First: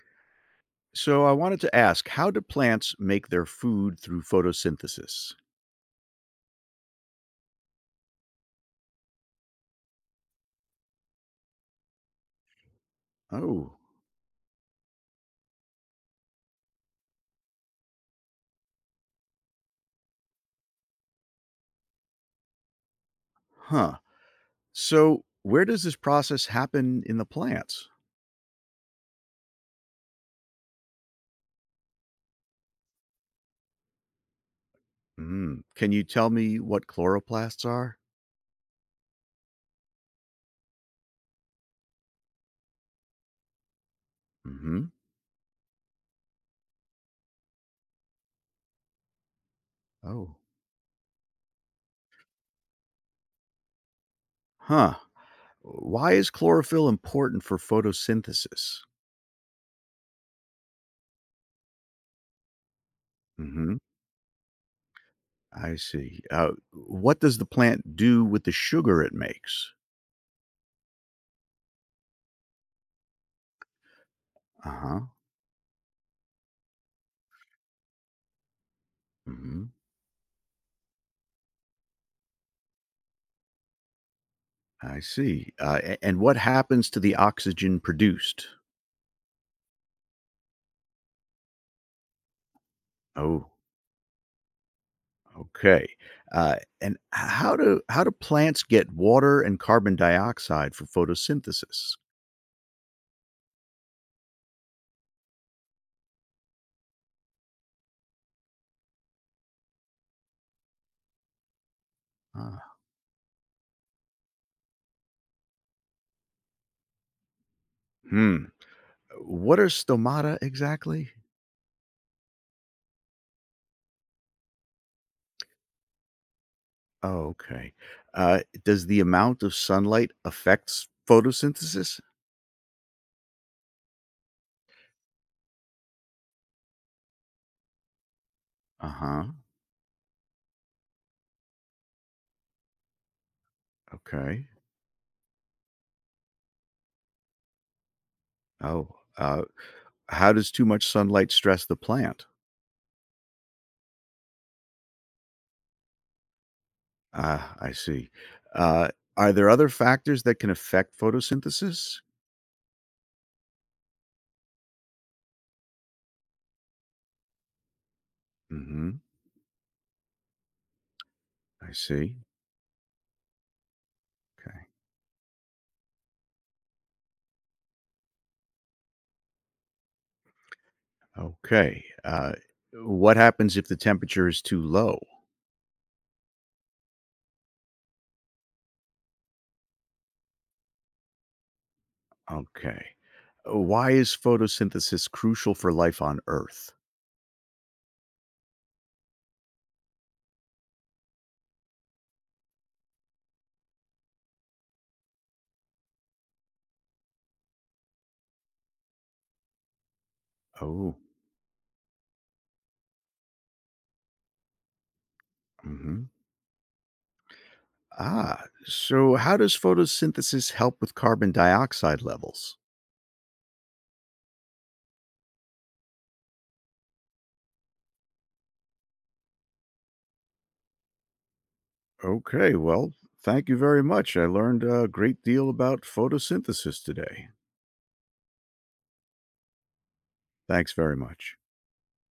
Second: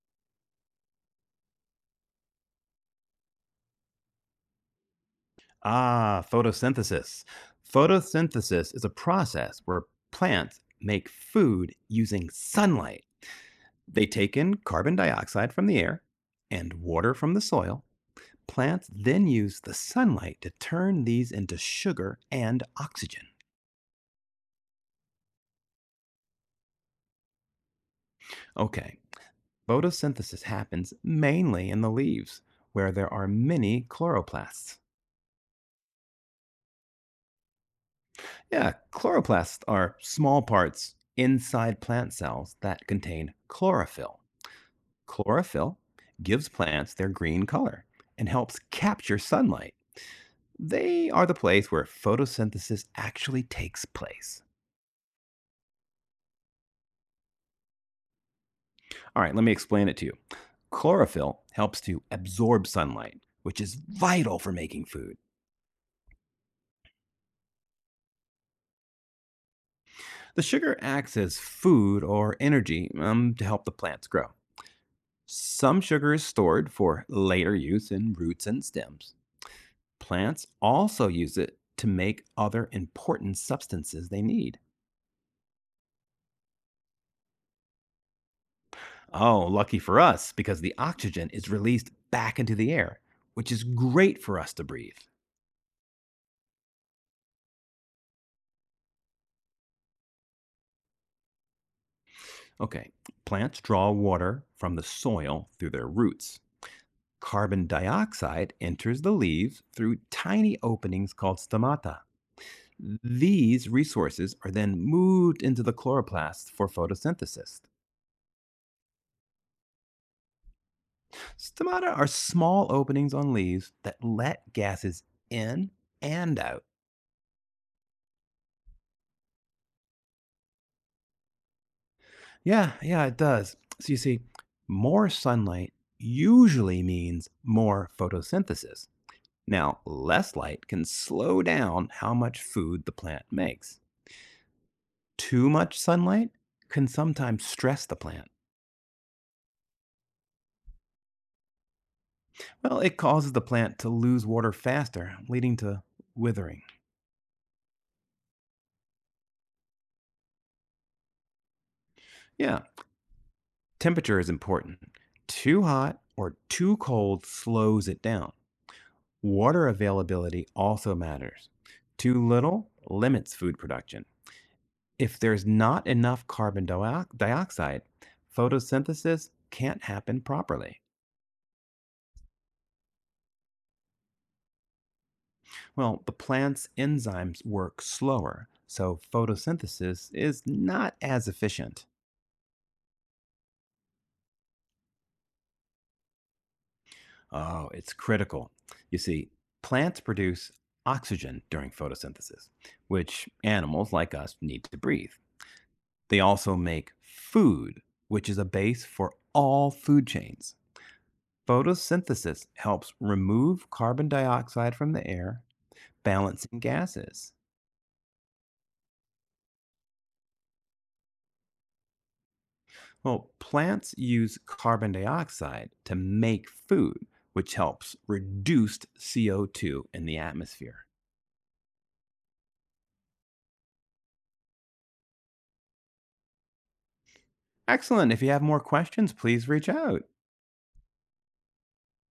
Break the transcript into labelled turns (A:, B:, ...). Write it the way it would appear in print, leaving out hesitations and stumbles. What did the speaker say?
A: So I wanted to ask, how do plants make their food through photosynthesis?
B: Ah, photosynthesis. Photosynthesis is a process where plants make food using sunlight.
A: Oh,
B: They take in carbon dioxide from the air and water from the soil. Plants then use the sunlight to turn these into sugar and oxygen.
A: huh. So where does this process happen in the plants?
B: Okay, photosynthesis happens mainly in the leaves, where there are many chloroplasts.
A: Mm. Can you tell me what chloroplasts are?
B: Yeah, chloroplasts are small parts inside plant cells that contain chlorophyll.
A: Hmm.
B: Chlorophyll gives plants their green color and helps capture sunlight.
A: Oh,
B: They are the place where photosynthesis actually takes place.
A: huh. Why is chlorophyll important for photosynthesis?
B: All right, let me explain it to you. Chlorophyll helps to absorb sunlight, which is
A: Hmm.
B: vital for making food.
A: I see. What does the plant do with the sugar it makes?
B: The sugar acts as food or energy to help the plants grow.
A: Uh huh.
B: Some sugar is stored for later use in roots and stems.
A: Hmm.
B: Plants also use it to make other important substances they need.
A: I see. And what happens to the oxygen produced?
B: Oh, lucky for us, because the oxygen is released back into the air,
A: Oh.
B: which is great for us to breathe.
A: Okay. Uh, and how do plants get water and carbon dioxide for photosynthesis?
B: Okay, plants draw water from the soil through their roots. Carbon dioxide enters the leaves through tiny openings called stomata.
A: Ah,
B: These resources are then moved into the chloroplasts for photosynthesis.
A: hmm. What are stomata exactly?
B: Stomata are small openings on leaves that let gases in and out.
A: Oh, okay. Does the amount of sunlight affect photosynthesis?
B: Yeah, yeah, it does. So you see, more sunlight usually means more
A: Uh
B: photosynthesis.
A: huh.
B: Now, less light can slow down how much food the plant makes.
A: Okay.
B: Too much sunlight can sometimes stress the plant.
A: Oh. Uh, how does too much sunlight stress the plant?
B: Well, it causes the plant to lose water faster, leading to withering.
A: Ah, I see. Uh, are there other factors that can affect photosynthesis?
B: Yeah, temperature is important. Too hot or too cold slows it down.
A: Mm hmm.
B: Water availability also matters.
A: I see.
B: Too little limits food production.
A: Okay.
B: If there's not enough dioxide, photosynthesis can't happen properly.
A: Okay. What happens if the temperature is too low?
B: Well, the plant's enzymes work slower, so photosynthesis is not as efficient.
A: Okay. Why is photosynthesis crucial for life on Earth?
B: Oh, it's critical. You see, plants produce oxygen during photosynthesis, which animals like us need to breathe. They also make food, which is a base for all food chains.
A: Oh,
B: Photosynthesis helps remove carbon dioxide from the air,
A: hmm,
B: balancing gases.
A: ah. So how does photosynthesis help with carbon dioxide levels?
B: Well, plants use carbon dioxide to make food, which helps reduce CO2 in the atmosphere.
A: Okay. Well, thank you very much. I learned a great deal about photosynthesis today.
B: Excellent. If you have more questions, please reach out.
A: Thanks very much.